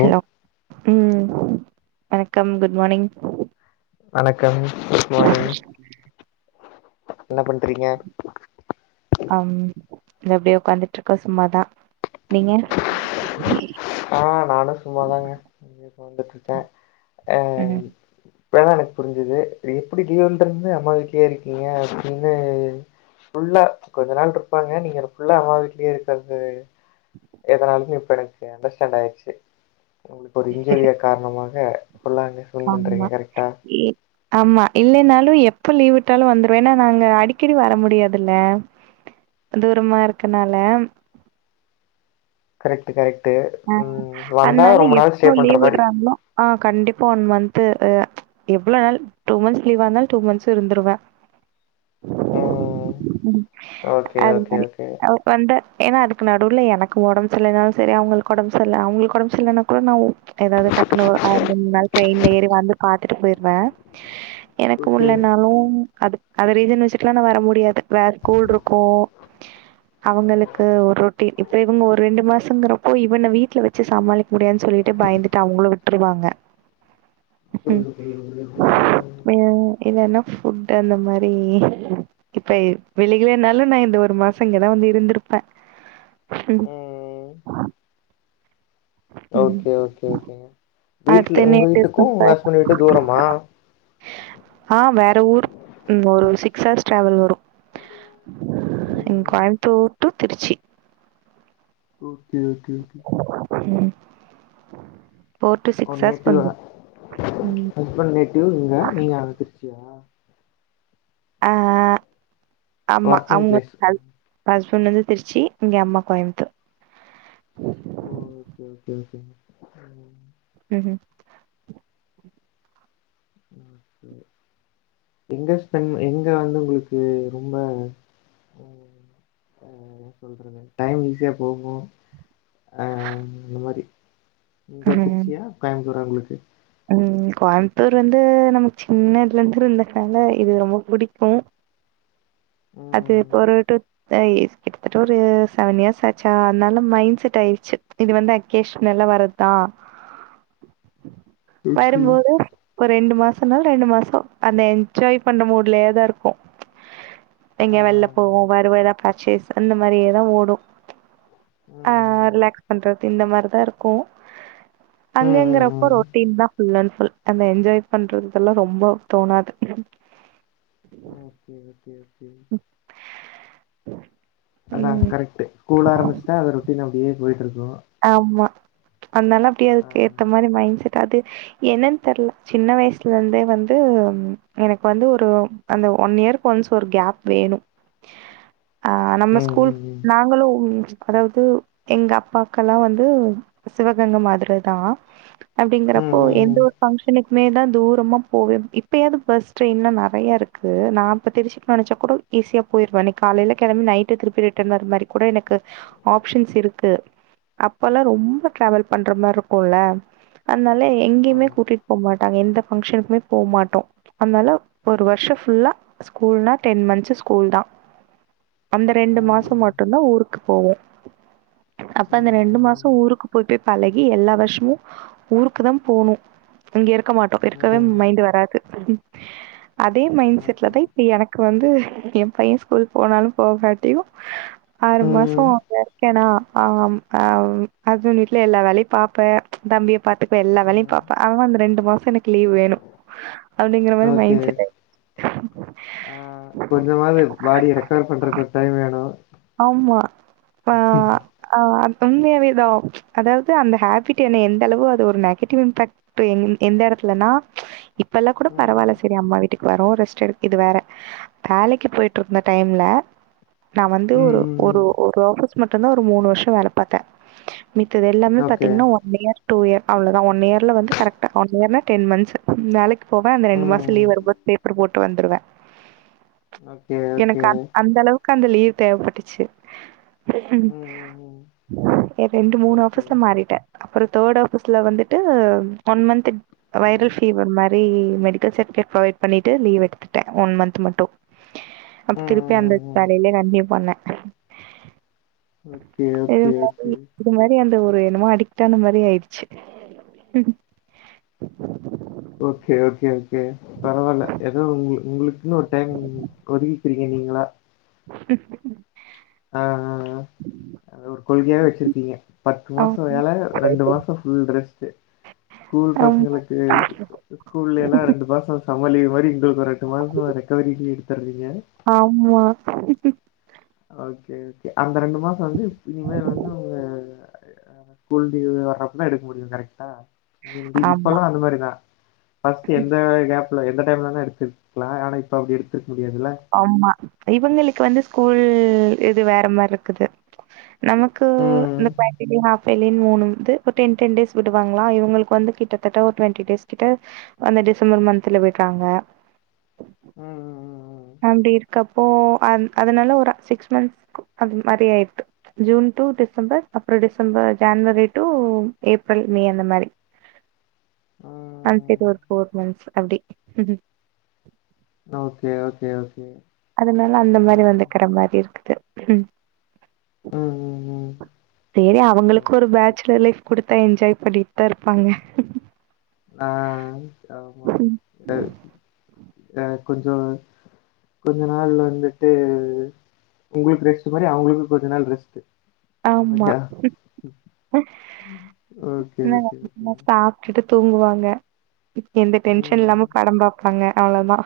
Hello உம் வணக்கம் good morning வணக்கம் [unintelligible] என்ன பண்றீங்க அம் இந்த எப்படியே உக்காந்துட்டு இருக்கோ சும்மாதான் ஆஹ் நானும் சும்மாதாங்க தந்துட்டு இருக்கேன் அஹ் ம் இப்பல்லாம் எனக்கு புரிஞ்சுது எப்படி லீவுல் இருந்து அம்மா வீட்டுலேயே இருக்கீங்க அப்படின்னு ஃபுல்லா கொஞ்ச நாள் இருப்பாங்க நீங்க ஃபுல்லா அம்மா வீட்லயே இருக்கங்க எதனாலும் இப்ப எனக்கு அண்டர்ஸ்டாண்ட் ஆயிடுச்சு உங்களுக்கு ஒரு இன்ஜூரியா காரணமாக சொல்லாங்க பன் பண்றீங்க ஆமா கரெக்டா ஏ ஆமா இல்லைனாலும் எப்ப லீவிட்டாலும் வந்துருவேன்னா நாங்க அடிக்கடி வர முடியாதுல்ல தூரமா இருக்கனால கரக்ட் கரக்ட் அஹ் அதனால எப்ப பண்ற மாரி லீவிட்றாங்களோ ஆஹ் கண்டிப்பா இப்ப ஒன் மந்த்த் எவ்ள நாள் டூ மந்த்ஸ் லீவா இருந்தாலும் டூ மந்த்ஸ் இருந்துருவேன் ம் ஹ் உம் அது மாதிரி அவ வந்த ஏன்னா அது நடுல எனக்கு உடம்பு சரில்லைனாலு சரி அவங்களுக் உடம்பு சரியல்ல அவங்களுக்கு உடம்பு சரியல்லைன்னா கூட நான் ஏதாவது டக்குன் மூணு நாள் ட்ரெயின்ல ஏறி வந்து பாத்துட்டு போயிருவேன் எனக்கு ஓகே முட்லனாலும் அது அது ரீசன் வச்சுக்கலாம் நான் வர முடியாது வேற கூல் இருக்கும் ம் அவங்களுக்கு ம் ஒரு ரொட்டீன் இப்ப இவங்க ஒரு ரெண்டு மாசங்கிறோ ஓ இவனை வீட்டுல வச்சு சமாளிக்க முடியான்னு சொல்லிட்டு பயந்துட்டு அவங்களு விட்ருவாங்க அஹ் [unintelligible] இல்லன்னா ஃபுட் அந்த மாதிரி இப்ப வெளிலனாலும் நான் இந்த ஒரு மாசம் இங்கதான் வந்து இருந்திருப்பேன் ம் ஆஹ் ஓகே ஒகே ஒகேகங்க அடுத்து வீட்டு்ல என்ன உங்க வீட்டுக்கு உங்க டிசம்பர் ஹஸ்பண்ட் வீட்டு தூரமா இந்த ஊர் ம் ஒரு சிக்ஸ் ஆர்ஸ் டிராவல் வரு இங் ம் கோயம்த்தூர் டு திருச்சி ம் செரி ஒகே ஓகே ம் four to uh six hours native ஆ வந்துரும் ம் ஹஸ்பண்ட் நேட்டிவ் இங்க நீங்க அ திருச்சியா ஆ ஆமா ஒர்க்கிங் அவுங்க பிளேஸ் ஓ [unintelligible] சொன்னது திருச்சி இங்க அம்மா கோயம்புத்தூர் ஓ ஓகே ஓகே ம் எங்க ஸ்பெண்ட் எங்க வந்து உங்களுக்கு ரொம்ப டைம் ஈஸியா போகு அ அந்த மாரி இங்க ம் திருச்சியா கோயம்ப்புத்தூரா உங்களுக் க ம் கோயம்புத்தூர் வந்து நமக்கு சின்ன இதுல இருந்து இருந்ததுனால இது ரொம்ப புடிக்கு அது ம் போறட்டு ஆ கிட்டத்தட்ட ஒரு செவன் இயர்ஸ் ஆச்சா அதனால மைண்ட் செட் ஆயிருச்சு இது வந்து அகேஷன் எல்லா வர்தா ஓகே வரும்போது ஒரு ரெண்டு மாசனால ரெண்டு மாசோ அந்த என்ஜாய் பண்ற மூட்லயே தா இருக்கு ஆ எங்கேயே வெள்ல ஆ போவோ ஆ வருவ ஏதா பர்ச்சேஸ் அந்த மாரியேதா ஓடு ஆ ரிலாக்ஸ் பண்றது. இந்த மாரிதா இருக்கு. ம் ம் ம் அங்கங்கறப்ப ம் ரோட் ஃபுல் அண்ட் ஃபுல் அந்த என்ஜாய் பண்றதெல்லா ரொம்போ தோணாது. Okay okay. கே அதா ம் கரெக்ட் கூல் ஆரம்பச்சுட்டா அத ரொட்டின் அப்படியே போயிட்டு இருக். ஆமா. அந்னால அப்படியே ஆ அதுக் ஏத்த மாரி மைண்ட் செட் அது என்னன் தெர்ல சின்ன வயசுல இருந்தே வந்து எனக்கு வந்து ஒரு அந்த ஒன் இயருக்கு ஒன்ஸ் ஒரு கேப் வேணு. ஆ நம்ம ம் ஸ்கூல் ம் ம் நாங்களு அதாவது எங்க அப்பா க்கல்லாம் வந்து சிவகங்கை மாதிரி தா அப்டிங்கறப்போ ம் ம் எந்த ம் ஒரு பங்க்ஷனுக் மே தா தூரமா போவே இப்பயாவது பஸ் ட்ரெயின்லா நெறையா இருக்கு நா இப்ப திரிச்சிக்கு நெனைச்சா கூட ஈஸியா போயிருவே இன்னைக்கி காலையில கெளம்பி நைட்டு திருப்பி ரிட்டர்ன் வர மாரி கூட எனக்கு ஆப்ஷன்ஸ் இருக்கு. அப்ப எல்லா ரொம்ப டிரவல் பண்ற மாரி இருக்குல்ல அ னால எங்கேயமே ஆமா கூட்டிட்டு போக மாட் டாங் எந்த பங்கனுக்குமே போ மாட்டோ அதனால ஒரு வருஷம் ஃபுல்லா ஸ்கூல்னா டென் மந்த்ஸ் ஸ்கூல் தா. அந்த ரெண்டு ம் மாசம் மட்டும்தா ஊரு க்கு போவோ. ம் அந்த ரெண்டு மாசோ ம் ஊருக்கு போய் போய் பழகி எல்லா வருஷமு ஊருக்கு தா போனு இங்க இருக் இருக்க மாட்டோ ம் இருக்கவே ம் மைண்ட் வராது. அது. அதே மைண்ட் ம் செட்ல ஓகே தா இப்ப எனக்கு வந்து. எ பைய ஸ்கூல் போனாலு போகாட்டியும் ஆறு மாசோ ம் அங்க இருக்கேனா ஆம். ஆஹ் அதுன் வீட்டுல எல்லா வேலையு பாப்பே தம்பி பாத்துப்ப எல்லா வேலையு ம் பாப்பே அவான் அந்த ரெண்டு மாசோ எனக்கு லீவ் வேணு அப்டிங்கிற மாரி ஓகே மைண்ட் செட்டு ஆ கொஞ்சமாவது பாடிய ரெக்கவர் பண்றக்கு ஒரு டைம் வேணு ஆமா ஆஹ்ஆஹ். உண்மையாவேதா அதாவது அந்த ஹேபிட் என்ன எந்த அளவு அது ஒரு நெகட்டிவ் இம்பாக்ட் எ எந்த இடத்துலன்னா இப்பெல்லா கூட ம் பரவால்ல செரி அம்மா வீட்டுக்கு வரு ரெஸ்ட் எடு இது வேற வேலைக்கு போயிட்டு இருந்த டைம்ல நாம ஒரே ம் ஒரு ம் ஒரு ம் ஒரு ஆபிஸ் போய் மட்டும்தா ஒரு மூணு வருஷோ வேல பாத்தே மித்தது எல்லாமே ஓகே பாத்தீங்கன்னா ஒன் இயர் டூ இயர் அவ்ளதா ஒன் இயர்ல வந்து கரெக்ட ஒன் இயர்னா டென் மந்த்ஸ்க்கு வேலை போவே அந்த ரெண்டு ம் மாசம் ம் லீ்வ் எடுப்ப டி பிரமோட் ட்டு வந்துருவே ஓகே எனக்கு ஓகே அ அந்த அளவுக் அந்த லீவ்க் தேவைப்பட்டுச்சு ம் ம் ம் ரெண்டு மூணு ஓகே ஆபீஸ்ல மாறிட்டே அப்புறோ தேர்ட் ஆஃபீஸ்ல வந்துட்டு ஒன் மந்த் ம் வைரல் ஃபீவர் மாரி மெடிக்கல் சர்டிபிகேட் பிராவாய் பண்ணிட்டு லீவ் எடுத்துட்டே ஒன் மந்த் மட்டு அப்ப ம் திருப்பி அந்த ம் ம் வேலையிலே கண்டினியூ பண்ணே ஓகே இது ஓகே மாரி ஓகே இது மாரி அந்த ஒர் ரு என்னமோ அடிக்ட் ஆன மாரி ஆயடுச்சு ஓகே ஓகே கே பரவால்ல ஏதோ உங்க உங்களுக் கி ஒரு டைம் [unintelligible] ஆஆஆ அது ஒரு கொள்கையாவே வச்சிருக்கீங்க பத்து ஆம் மாசோ வேல ரெண்டு மாசோ ஃபுல் ரெஸ்ட்டு ஸ்கூல் ஆமா பசங்களுக்கு ஸ்கூல் இல்லேனா ரெண்டு மாசோ சமர் லீவு மாரி இந்த ஒ ரெட்டு மாசமா ரெக்கவரி லீவா எடுத்துறது ஆம்மா ஓகே ஓக அந்த ரெண்டு மாசோ வந்து இனிமே வந்து உங்க ஸ்கூல் லீவு வர்றப்பதா எடுக்க முடியூ கரெக்டா உங்கள்க்கு ஆமா இப்பெல்லா அந்த மாரிதா ஃபஸ்ட் எந்த கேப் இல்ல எந்த டைம்ல வேணா எடுத்துக்லா ஆனா இப்ப அப்டி எடுத்துக் ஆமா இவங்களுக்கு வந்து ஸ்கூல் இது வேற மாரிருக்குது நமக்கு இந்த ம் ப்ராக்டிகல் ஹாஃப் ஃபெலின் மூணு வந்து ஒரு டென் டென் டேஸ் விடுவாங்களா இவுங்களுக்கு வந்து கிட்டத்தட்ட ஒரு ட்வெண்டி டேஸ் கிட்ட அந்த டிசம்பர் மந்த்த்ல விடுறாங்க ம் அப்டி இருக்கப்போ அந் அதனால ஒரு சிக்ஸ் மந்த்ஸ் அது மாரி ஆயிடுது ஜூன் டூ டிசம்பர் அப்றோ December January to April May அந்த மாரி ம் அன்பேய்ட் வர்க் ஃபோர் மன்த்ஸ் அப்டி ஓகே ஓகே ஓகே அதுனால அந்த மாரி ம் வந்துக்கிற மாரி இருக்குது ம் ம் ம் செரி அவுங்களுக்கு ம் ஒரு பேச்சுலர் லைஃப் குடுத் என்ஜாய் பண்ணிட்டு தா இருப்பாங்க ஆ ஆமா ம். அ ஆ கொஞ்சோ கொஞ்ச நாள் வந்துட்டு உங்களுக்கு ரெஸ்ட் மாரி அவுங்களுக்கூ கொஞ்ச நாள் ரெஸ்ட்டு ஆமா [inaudible] ஓகே ஓகே ஓகேங்க சாப்டுட்டு தூங்குவாங்க எந்த டென்ஷன் ம் இல்லாம படம் பாப்பாங்க அவ்ளோதா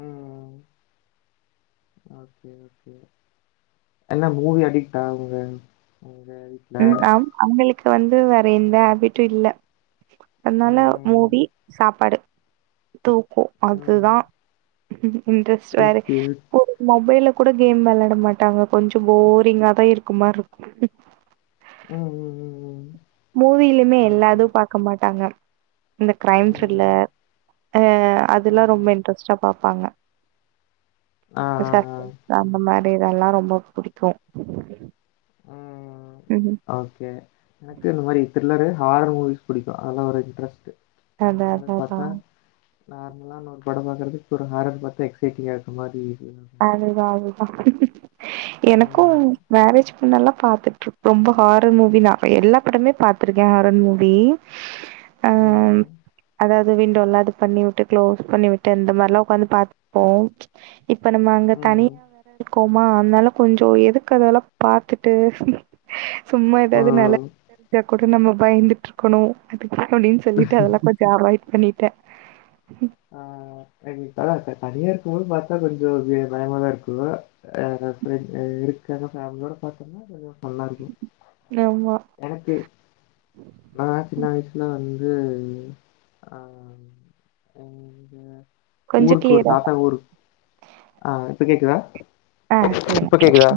ம் ஓகே ஓகே என்ன மூவி அடிக்டா அவுங்க ம் ஆம் அவுங்ளுக்கு வந்து து வேறெந்த ஹேபிட்டூ இல்ல அத்னால ம் மூவி சாப்பாடு தூக்கும் ம் அதுதான் ம் இண்ட்ரஸ் வேற ஓகே. ஒரு மொபைல்ல கூட கேம் வெளையாட மாட்டாங்க கொஞ்சம் போரிங்கா தான் இருக்க மாரி இருக்கும். உம் உம் உம் உம் மூவிலுமே எல்லாதுும் பாக்க மாட்டாங்க இந்த கிரைம் ம், த்ரில்லர் அதெல்லாம் ரொம்ப ம். இன்ட்ரெஸ்ட்டா பாப்பாங் ஆ, பாப்பாங்க ஆ, ஆ. சாப்ட்ட மாரி இதெல்லாம் ரொம்ப புடிக்கும் உஹம் ம் ஓகே எனக்கு இந்த மாரித்த இல்ல ஹாரர் மூவிஸ் பிடிக்கும் அதல்ல ஒரு இன்டரஸ்ட் அதா அதா அதா நார்மலா நம்ம படம் பாக்கறதுக்கு இப்ப ஒரு ஹாரர் பாத்தா எக்சைட்டிங்கா இருக்க மாரி ஃபீல் [unintelligible] ஆகும். ஆ அடுத்து எனக்கும் ம், மேரேஜ் நல்லா பாத்துட்டு இரு ரொம்ப ஹாரர் மூவி நா எல்லா படமே பாத்திருக்கே ஹாரர் மூவி அஹ் ம், அதாவு விண்டோல்லா அது பண்ணி விட்டு க்ளோஸ் பண்ணி விட்டு அந்த மாரி எல்லா உக்காந்து பாத்துப்போ ப்ச் இப்ப நம்ம அங்க ம். தனியா தான இரு போமா அதனால கொஞ்ச எதுக்கு அதல்லா பாத்துட்டு சும்மா ஓ! எதாது [inaudible] கூட நம்ம பயந்துட்டு இருக்கணு அதுக் அப்படின்னு சொல்லிட்டு அதெல்லா கொஞ்ச அவாய்ட் பண்ணிட்டே ஆஹ் அ ப தனியா இரு க்கும் போது பாத்தா கொஞ்ச பயமா தா இருக்கு ஆனா ஃபிரண்ட்ஸ் இருக்க ஃபேமிலியோட பாத்தம்னா கொஞ்ச நல்லா இருக்கு ஆமா. எனக்கு ந சின்ன வயசுல உம் ஆஹ் உம் கொஞ்சம் ஊருக்கு ஒரு கிளியரா தாத்தா ஊருக்கு ஆஹ் இப்ப கேக்குதா ஆ சொல்லுங்க. இப்ப கேக்குதா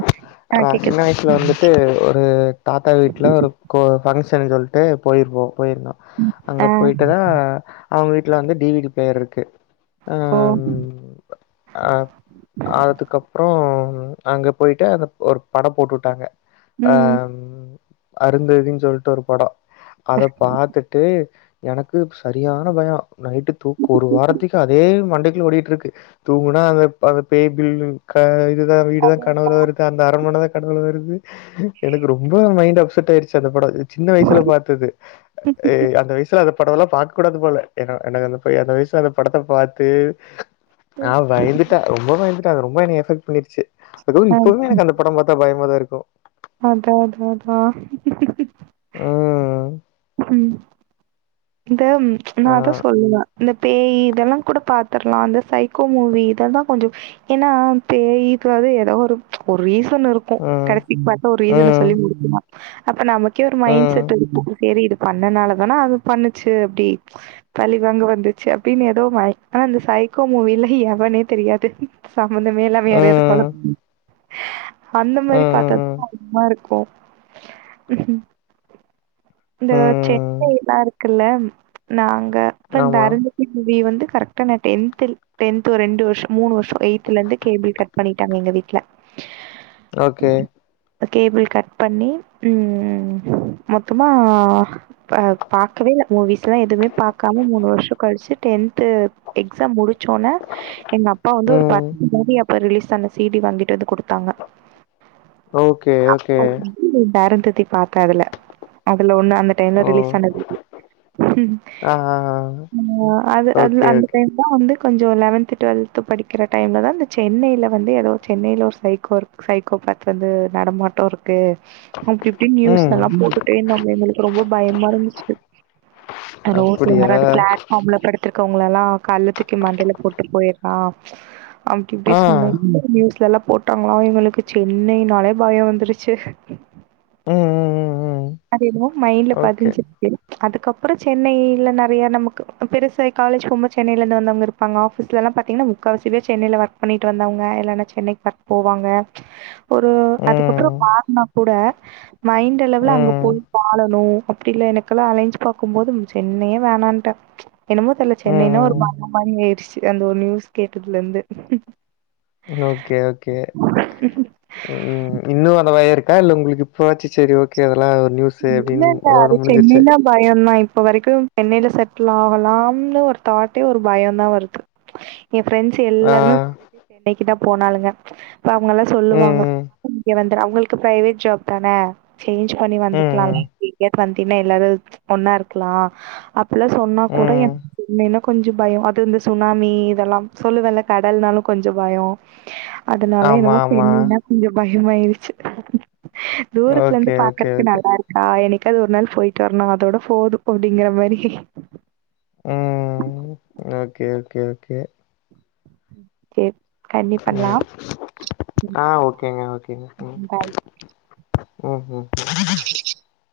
ஆ ஆஹான் சின்ன கேக்குது. வயசுல வந்துட்டு ஒரு தாத்தா வீட்ல ஒரு கோ ஃபங்க்ஷன்னு சொல்ட் டு போயிருவோம் போயிருந்தோம் அங்க ஆ. போயிட்டுதான் அவங்க வீட்ல வந்து டிவிக்கு பெயர் இருக்கு ஓ! அஹ் அஹ் அதுக்கப்புறம் அங்க போயிட்டு அந்த ஒரு படம் போட்டுட்டாங்க ம். அஹ் அருந்தததின்னு சொல்லிட்டு ஒரு படம் அத பாத்துட்டு எனக்கு சரியான பயம் நைட்டு தூக்கு ஒரு வாரத்துக்கு அதே மண்டைக்குல ஓடிகிட்டு இருக்கு தூங்குனா அந்த அந்த பே பில் கா [unintelligible] வீடு அது தான் கனவுல வருது அந்த அரண்மன தான் கனவுல வருது எனக்கு ரொம்ப மைண்ட் அப்செட் ஆயிருச்சு அந்த பட சின்ன வயசுல பாத்தது அஹ் அந்த வயசுல அத படம்லா பாக்க கூடாது போல ஏனா அண்ணா எனக்கு அந்த வயசுல அந்த படத்த பாத்து ஆஹ் பயந்துட்டா ரொம்ப பயந்து ட்டா ரொம்ப மனகசப் வந்துருச்சு அது இப்பவு எனக்கு அந்த பட பாத்தா பயமா வரு இருக்கோ அதா அதா அதா உம் உம் இந்த நா ஆ அதா சொல்ற இந்த பேயி இதெல்லா கூட பாத்துர்லா அந்த சைகோ மூவி இத தா கொஞ்ச ஏனா பேயி பேய்யோ எதோ ஒரு ஒரு ரீஸ் சன் இருக்கு ம் கரெக்ட் இப்பப்ப ஒரு ரீசன ம் சொல்லி முடிச்சிற்லா அப்ப நமக் கே ஒரு மைண்ட் செட் ம் இருக்கு செரி இது பண்ணனால தான அது பண்ணுச்சு அப்டி பழிவாங்க வந்துச்சு அப்டின் எதோ நரெக்டா அந்த சைக்கோ மூவில எவனே தெரியாது சம்மந்தமே இல்லாம யாரயாவ்து கொல ம் அந்த மாரி பாத்தது ம் தா அதிகமா இருக்கும் இந்த ம் சென்னைலா இருக்கு குல்ல நாங் க இப்ப அந்த ஆமா அரஞ்ச [unintelligible] வந்து கரெக்டா நா டென்த்தில் டென்த்து ஒரு ரெண்டு வருஷோ மூணு வருஷோ எய்த்துலேந்து கேபிள் கட் பண்ணிட்டாங்க எங்க வீட்ல ஓகே கேபிள் கட் பண்ணி ம் மொத் த்தமா பா பாக்கவேல்ல மூவிஸ்லா எதூமே பாக்காம மூணு வருஷோ கழிச்சு டென்து எக்ஸாம் முடிச் சோன்ன எங்கப்பா வந்து ஒரு ம் பத்து மணி அப் இப்ப ரிலீஸ் ஆன சீடி வாங்கிட்டு வந்து குடுத்தாங்க ஓகே ஓகே த்திதி பாத்தே அதுல அதுல ஒன்னா அந்த டைம்ல ஓ ரிலிஸ் ஆனது ம் ஆ ஆ ஆ ஆ அது அது ஓகே அந்த ஓகே டைம் தா வந்து கொஞ்சோ லெவன்த்து டுவல்த்து படிக்கிற டைம்ல தா இந்த சென்னையில வந்து ஏதோ சென்னையில ஒரு சைக்கோ இருக் சைக்கோ பாத்தது நடமாட்டோ இருக் கு அப்டி இப்டினு ம் நியூஸ்லலா போட் எங்களுக்கு ரொம்போ பயமாருந்துச்சு ரோட்ல அப்படியா யாராது பிளாட்ஃபார்ம்ல படுத்திருக் ஓங்களல்லா கல்ல தூக்கி மண்டைல போட்டு போயிர்றா அப்டி இப்டி ஆ சொன்ன நியூஸ்லல்லாப் போட்டாங்ளா எங்களுக்கு சென்னைனாலே பயோ வந்துருச்சு ம் ம் ம் ம் அது என்னமோ மைண்ட்ல ஓகே பதிஞ்சுருச்சு அதுக்கப்றோ சென்னையில நெறைய நமக் பெருசாயி காலேஜ் போம்போது சென்னையிலேந்து வந்தவங்க இருப்பாங்க ஆஃபீஸ்லல்லா பாத்தீங்னா முக்காவசிப்பேரு சென்னைல வர்க் பண்ணிட்டு வந்தவங்க இல்லன்னா சென்னைக்கு வர்க் போவாங்க ஒரு அதுக்கப்றோ ம் மார்ணம் கூட மைண்ட் அளவுல அங்கப் ம் ஆலணூ அப்டி இல்ல எனக்கெல்லா அலையன்ஸ் பாக்கும்போது சென்னையே வேணான்ட்டே என்னமோ தெர்ல சென்னைனா ஒரு ம் மரண பயோ ஏறிடுச்சு அந்த ஒரு நியூஸ் கேட்டதுலேந்து ஓகே ஓகே ம் இன்னூ அந்த பயோ இருக் க்கா இல்ல ஒங்களுக்கு இப்பாவாச்சு செரி ஓகே அதெல்லா ஒரு நியூஸு அப்டின்னு இல்லல்ல அதோட அது முடிஞ்சிருச்சு சென்னைன்னா பயோந்தா இப் ப வரைக்கூ சென்னையில செட்டில் ஆவலான்னு ஒரு தாட்டே ஒரு பயோந்தா வருது என் ஃப்ரெண்ட்ஸ் ஆ எல்லாருமே [inaudible] கிட்ட போனாளுங்க இப்ப அவுங்கல்லா சொல்லுவாங்க ம் இங்க வந் அவங்களுக்கு ப்பிரைவேட் ஜாப் தான சேஞ்ச் பண்ணி ம் வந்துட் ம் [unintelligible] வந்தீன்னா எல்லாரு ஒன்னா இருக்கலா அப் ட்லா சொன்னாக் ம் கூட எ ம் மெனு கொஞ்சோ பயம் அது இந்த சுனாமி இதெல்லா சொல்லுவல்ல கடல்னாலு கொஞ்சோ பயோ அதனால ஆமா என்னமோ ஆமா [unintelligible] கொஞ்சோ பயோ அதிகமாயிருச்சு தூரத்துல இருந்து ஓகே ஓகே பாக்கறதுக்கு ஓகே நல்லா இருக் ஆஹ் என்னைக்காவது ஒரு நாள் போயிட்டு வரணு அதோட போது அப்டிங்கிற மாரி ஊம் ஓகே ஓகே ஓகே கே உம் ஆஹ் ஓக்கேங்க ஓக்கேங்க பாய். உஹம் உஹம்